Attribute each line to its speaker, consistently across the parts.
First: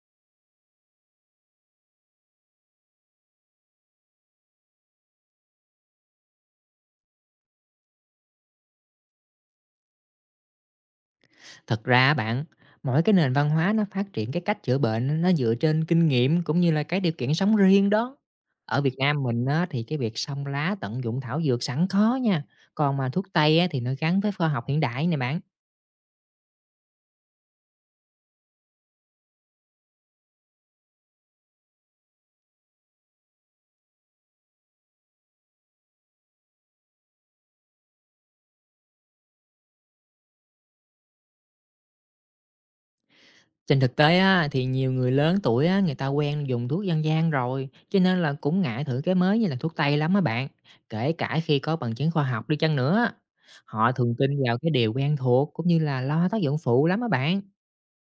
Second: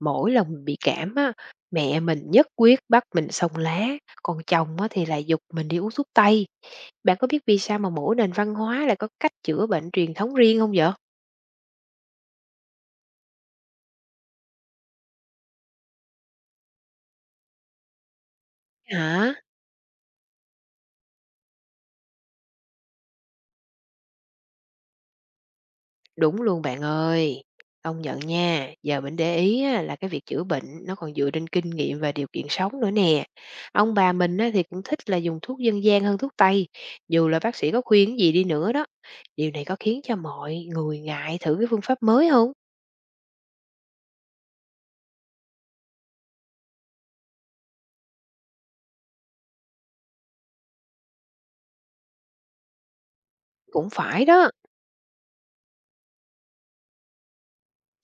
Speaker 1: Mỗi lần mình bị cảm á, mẹ mình nhất quyết bắt mình xông lá, còn chồng á thì lại giục mình đi uống thuốc tây. Bạn có biết vì sao mà mỗi nền văn hóa lại có cách chữa bệnh truyền thống riêng không vậy?
Speaker 2: Thật ra bạn, mỗi cái nền văn hóa nó phát triển cái cách chữa bệnh á, nó dựa trên kinh nghiệm cũng như là cái điều kiện sống riêng đó. Ở Việt Nam
Speaker 1: Hả?
Speaker 2: mình á, thì cái việc xông lá tận dụng thảo dược sẵn khó nha. Còn mà thuốc Tây á, thì nó gắn với khoa học hiện đại này bạn.
Speaker 1: Đúng luôn bạn ơi. Công nhận nha, giờ mình để ý á, là cái việc chữa bệnh nó còn dựa trên kinh nghiệm và điều kiện sống nữa nè. Ông bà mình á, thì cũng thích là dùng thuốc dân gian hơn thuốc tây, dù là bác sĩ có khuyên gì đi nữa đó. Điều này có khiến cho mọi người ngại thử cái phương pháp mới không?
Speaker 2: Trên thực tế á, thì nhiều người lớn tuổi á, người ta quen dùng thuốc dân gian rồi, cho nên là cũng ngại thử cái mới như là thuốc Tây lắm á bạn. Kể cả khi có bằng chứng khoa học đi chăng nữa.
Speaker 1: Cũng
Speaker 2: Họ thường
Speaker 1: phải
Speaker 2: tin
Speaker 1: đó.
Speaker 2: vào cái điều quen thuộc cũng như là lo tác dụng phụ lắm á bạn.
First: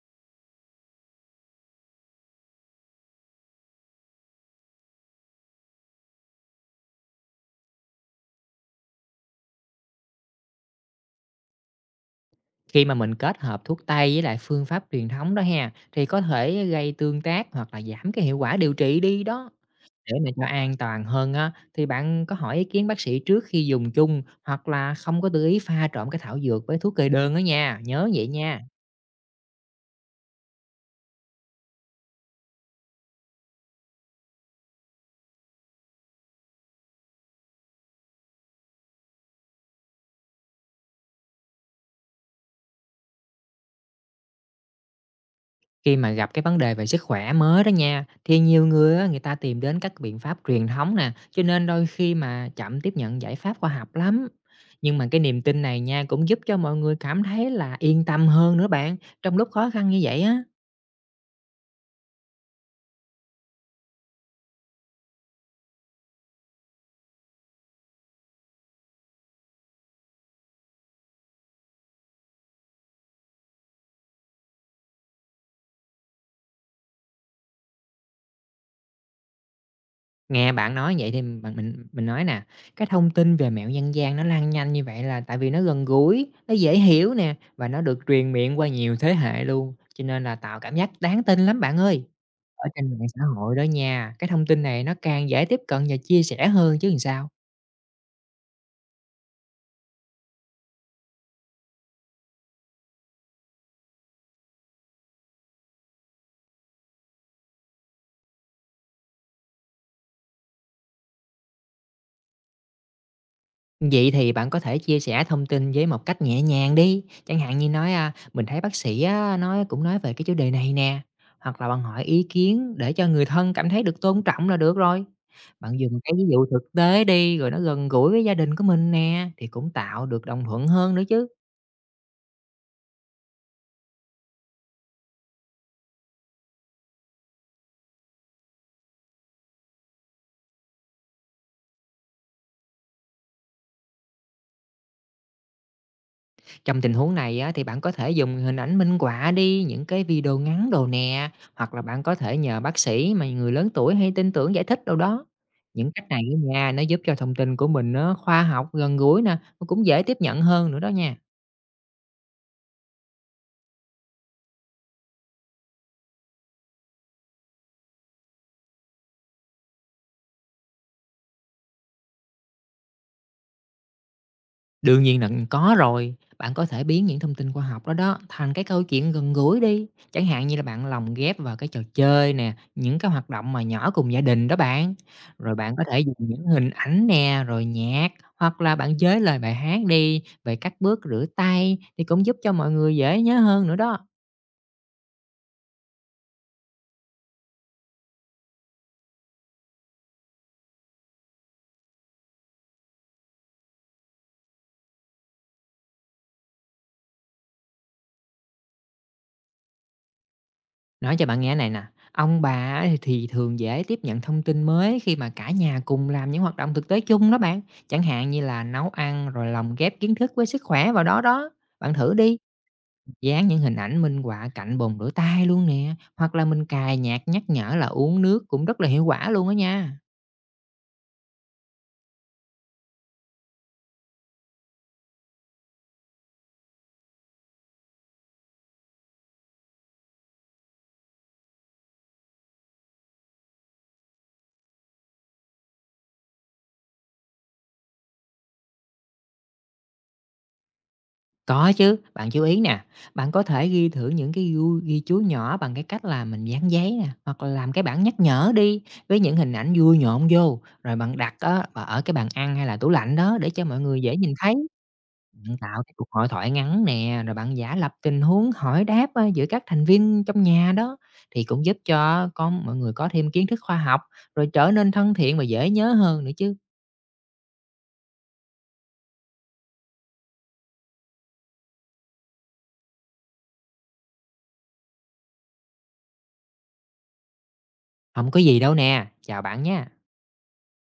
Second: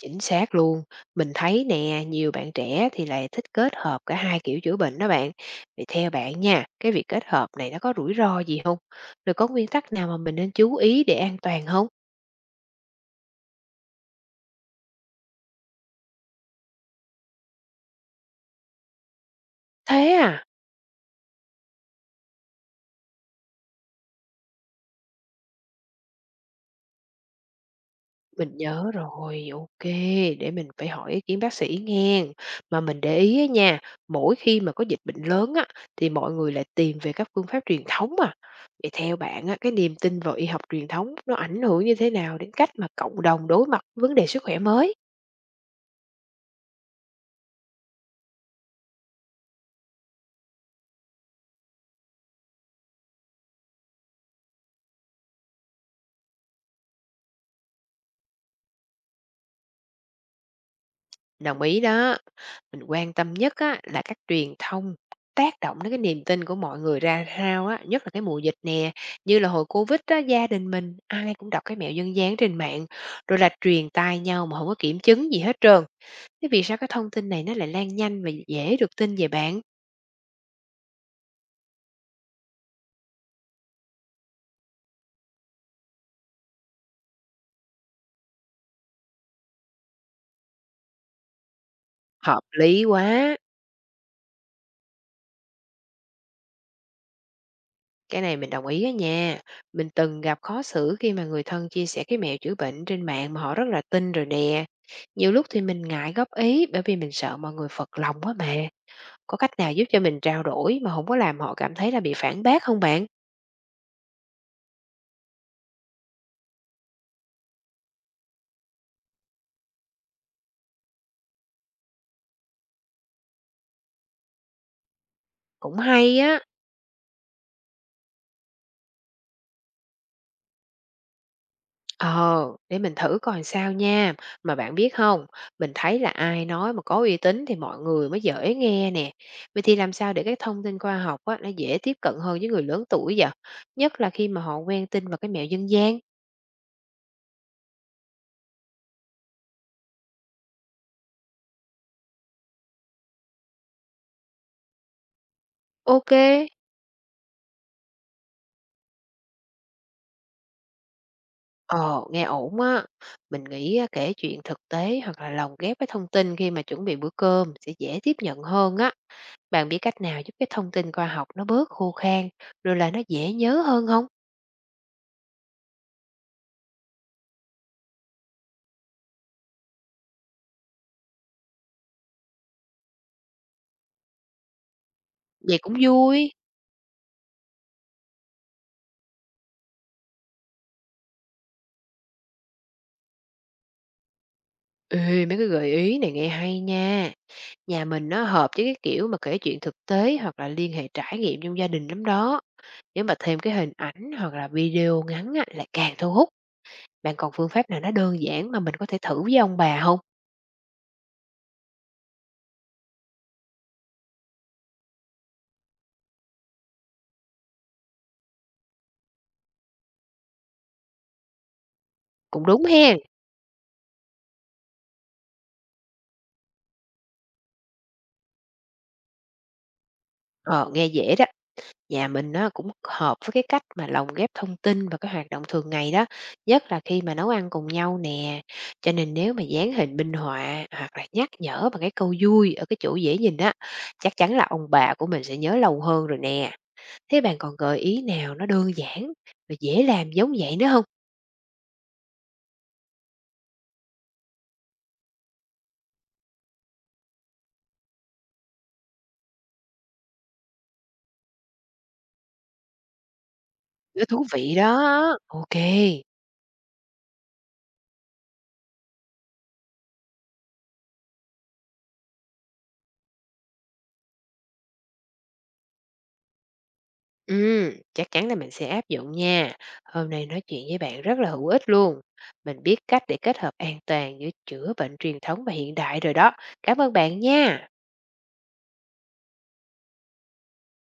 Speaker 1: Chính xác luôn. Mình thấy nè, nhiều bạn trẻ thì lại thích kết hợp cả hai kiểu chữa bệnh đó bạn. Vậy theo bạn nha, cái việc kết hợp này nó có rủi ro gì không? Rồi có nguyên tắc nào mà mình nên chú ý để an toàn không?
Speaker 2: Khi mà mình kết hợp thuốc tây với lại phương pháp truyền thống đó ha, thì có thể gây tương tác hoặc là giảm cái hiệu quả điều trị đi đó.
Speaker 1: Thế
Speaker 2: Để mà
Speaker 1: à?
Speaker 2: cho an toàn hơn á, thì bạn có hỏi ý kiến bác sĩ trước khi dùng chung, hoặc là không có tự ý pha trộn cái thảo dược với thuốc kê đơn đó nha, nhớ vậy
Speaker 1: Mình
Speaker 2: nha.
Speaker 1: nhớ rồi, ok, để mình phải hỏi ý kiến bác sĩ nghe. Mà mình để ý á nha, mỗi khi mà có dịch bệnh lớn á, thì mọi người lại tìm về các phương pháp truyền thống à. Vậy theo bạn á, cái niềm tin vào y học truyền thống nó ảnh hưởng như thế nào đến cách mà cộng đồng đối mặt với vấn đề sức khỏe mới?
Speaker 2: Khi mà gặp cái vấn đề về sức khỏe mới đó nha, thì nhiều người á, người ta tìm đến các biện pháp truyền thống nè, cho nên đôi khi mà chậm tiếp nhận giải pháp khoa học lắm. Nhưng mà cái niềm tin này nha cũng giúp cho mọi người cảm thấy là yên tâm hơn nữa bạn, trong lúc khó khăn như vậy á.
Speaker 1: Đồng ý đó, mình quan tâm nhất á là các truyền thông tác động đến cái niềm tin của mọi người ra sao á, nhất là cái mùa dịch nè, như là hồi Covid á, gia đình mình ai cũng đọc cái mẹo dân gian trên mạng, rồi là truyền tai nhau mà không có kiểm chứng gì hết trơn. Thế vì sao cái thông tin này nó lại lan nhanh và dễ được tin về bạn?
Speaker 2: Nghe bạn nói vậy thì bạn mình nói nè, cái thông tin về mẹo dân gian nó lan nhanh như vậy là tại vì nó gần gũi, nó dễ hiểu nè và nó được truyền miệng qua nhiều thế hệ luôn, cho nên là tạo cảm giác đáng tin lắm bạn ơi.
Speaker 1: Hợp
Speaker 2: Ở
Speaker 1: lý
Speaker 2: trên mạng xã
Speaker 1: quá.
Speaker 2: hội đó nha, cái thông tin này nó càng dễ tiếp cận và chia sẻ hơn chứ làm sao.
Speaker 1: Cái này mình đồng ý á nha. Mình từng gặp khó xử khi mà người thân chia sẻ cái mẹo chữa bệnh trên mạng mà họ rất là tin rồi nè. Nhiều lúc thì mình ngại góp ý bởi vì mình sợ mọi người phật lòng quá mà. Có cách nào giúp cho mình trao đổi mà không có làm họ cảm thấy là bị phản bác không bạn?
Speaker 2: Vậy thì bạn có thể chia sẻ thông tin với một cách nhẹ nhàng đi, chẳng hạn như nói, à, mình thấy bác sĩ á, nói cũng nói về cái chủ đề này nè, hoặc là bạn hỏi ý kiến để cho người thân cảm thấy được tôn trọng là được rồi. Bạn
Speaker 1: Cũng
Speaker 2: dùng cái
Speaker 1: hay
Speaker 2: ví
Speaker 1: á.
Speaker 2: dụ thực tế đi, rồi nó gần gũi với gia đình của mình nè, thì cũng tạo được đồng thuận hơn nữa chứ.
Speaker 1: Ờ, để mình thử coi sao nha. Mà bạn biết không, mình thấy là ai nói mà có uy tín thì mọi người mới dễ nghe nè. Vậy thì làm sao để cái thông tin khoa học á, nó dễ tiếp cận hơn với người lớn tuổi vậy? Nhất là khi mà họ quen tin vào cái mẹo dân gian.
Speaker 2: Trong tình huống này á, thì bạn có thể dùng hình ảnh minh họa đi, những cái video ngắn đồ nè, hoặc là bạn có thể nhờ bác sĩ mà người lớn tuổi hay tin tưởng giải thích đâu đó. Những cách
Speaker 1: Ok,
Speaker 2: này ở nhà nó giúp cho thông tin của mình nó khoa học, gần gũi nè, nó cũng dễ tiếp nhận hơn nữa đó nha.
Speaker 1: ờ, nghe ổn á. Mình nghĩ á, kể chuyện thực tế hoặc là lồng ghép với thông tin khi mà chuẩn bị bữa cơm sẽ dễ tiếp nhận hơn á. Bạn biết cách nào giúp cái thông tin khoa học nó bớt khô khan, rồi là nó dễ nhớ hơn không?
Speaker 2: Đương nhiên là có rồi, bạn có thể biến những thông tin khoa học đó đó thành cái câu chuyện gần gũi đi, chẳng hạn như là bạn lồng ghép vào cái trò chơi nè, những cái hoạt động mà nhỏ cùng gia đình đó bạn. Rồi
Speaker 1: Vậy cũng
Speaker 2: bạn có thể dùng
Speaker 1: vui.
Speaker 2: những hình ảnh nè, rồi nhạc, hoặc là bạn chế lời bài hát đi về các bước rửa tay thì cũng giúp cho mọi người dễ nhớ hơn nữa đó.
Speaker 1: Ê, mấy cái gợi ý này nghe hay nha. Nhà mình nó hợp với cái kiểu mà kể chuyện thực tế hoặc là liên hệ trải nghiệm trong gia đình lắm đó. Nếu mà thêm cái hình ảnh hoặc là video ngắn á, lại càng thu hút. Bạn còn phương pháp nào nó đơn giản mà mình có thể thử với ông bà không?
Speaker 2: Nói cho bạn nghe này nè, ông bà á thì thường dễ tiếp nhận thông tin mới khi mà cả nhà cùng làm những hoạt động thực tế chung đó bạn. Chẳng hạn như là nấu ăn rồi lồng ghép kiến thức với sức khỏe vào đó đó. Bạn thử đi,
Speaker 1: Cũng đúng hen.
Speaker 2: dán những hình ảnh minh họa cạnh bồn rửa tay luôn nè, hoặc là mình cài nhạc nhắc nhở là uống nước cũng rất là hiệu quả luôn đó nha.
Speaker 1: Ờ, nghe dễ đó. Nhà mình nó cũng hợp với cái cách mà lồng ghép thông tin và cái hoạt động thường ngày đó, nhất là khi mà nấu ăn cùng nhau nè. Cho nên nếu mà dán hình minh họa hoặc là nhắc nhở bằng cái câu vui ở cái chỗ dễ nhìn á, chắc chắn là ông bà của mình sẽ nhớ lâu hơn rồi nè. Thế bạn còn gợi ý nào nó đơn giản và dễ làm giống vậy nữa không?
Speaker 2: Có chứ, bạn chú ý nè, bạn có thể ghi thử những cái ghi chú nhỏ bằng cái cách là mình dán giấy nè, hoặc là làm cái bảng nhắc nhở đi với những hình ảnh vui nhộn vô, rồi bạn đặt á, và ở cái bàn ăn hay là tủ lạnh đó để cho mọi người
Speaker 1: Nó
Speaker 2: dễ
Speaker 1: thú
Speaker 2: nhìn thấy.
Speaker 1: vị đó. Ok.
Speaker 2: Bạn tạo cái cuộc hội thoại ngắn nè, rồi bạn giả lập tình huống hỏi đáp giữa các thành viên trong nhà đó thì cũng giúp cho con mọi người có thêm kiến thức khoa học, rồi trở nên thân thiện và dễ nhớ hơn nữa chứ.
Speaker 1: Chắc chắn là mình sẽ áp dụng nha. Hôm nay nói chuyện với bạn rất là hữu ích luôn. Mình biết cách để kết hợp an toàn giữa chữa bệnh truyền thống và hiện đại rồi đó. Cảm ơn bạn nha.
Speaker 2: Không có gì đâu nè, chào bạn nha.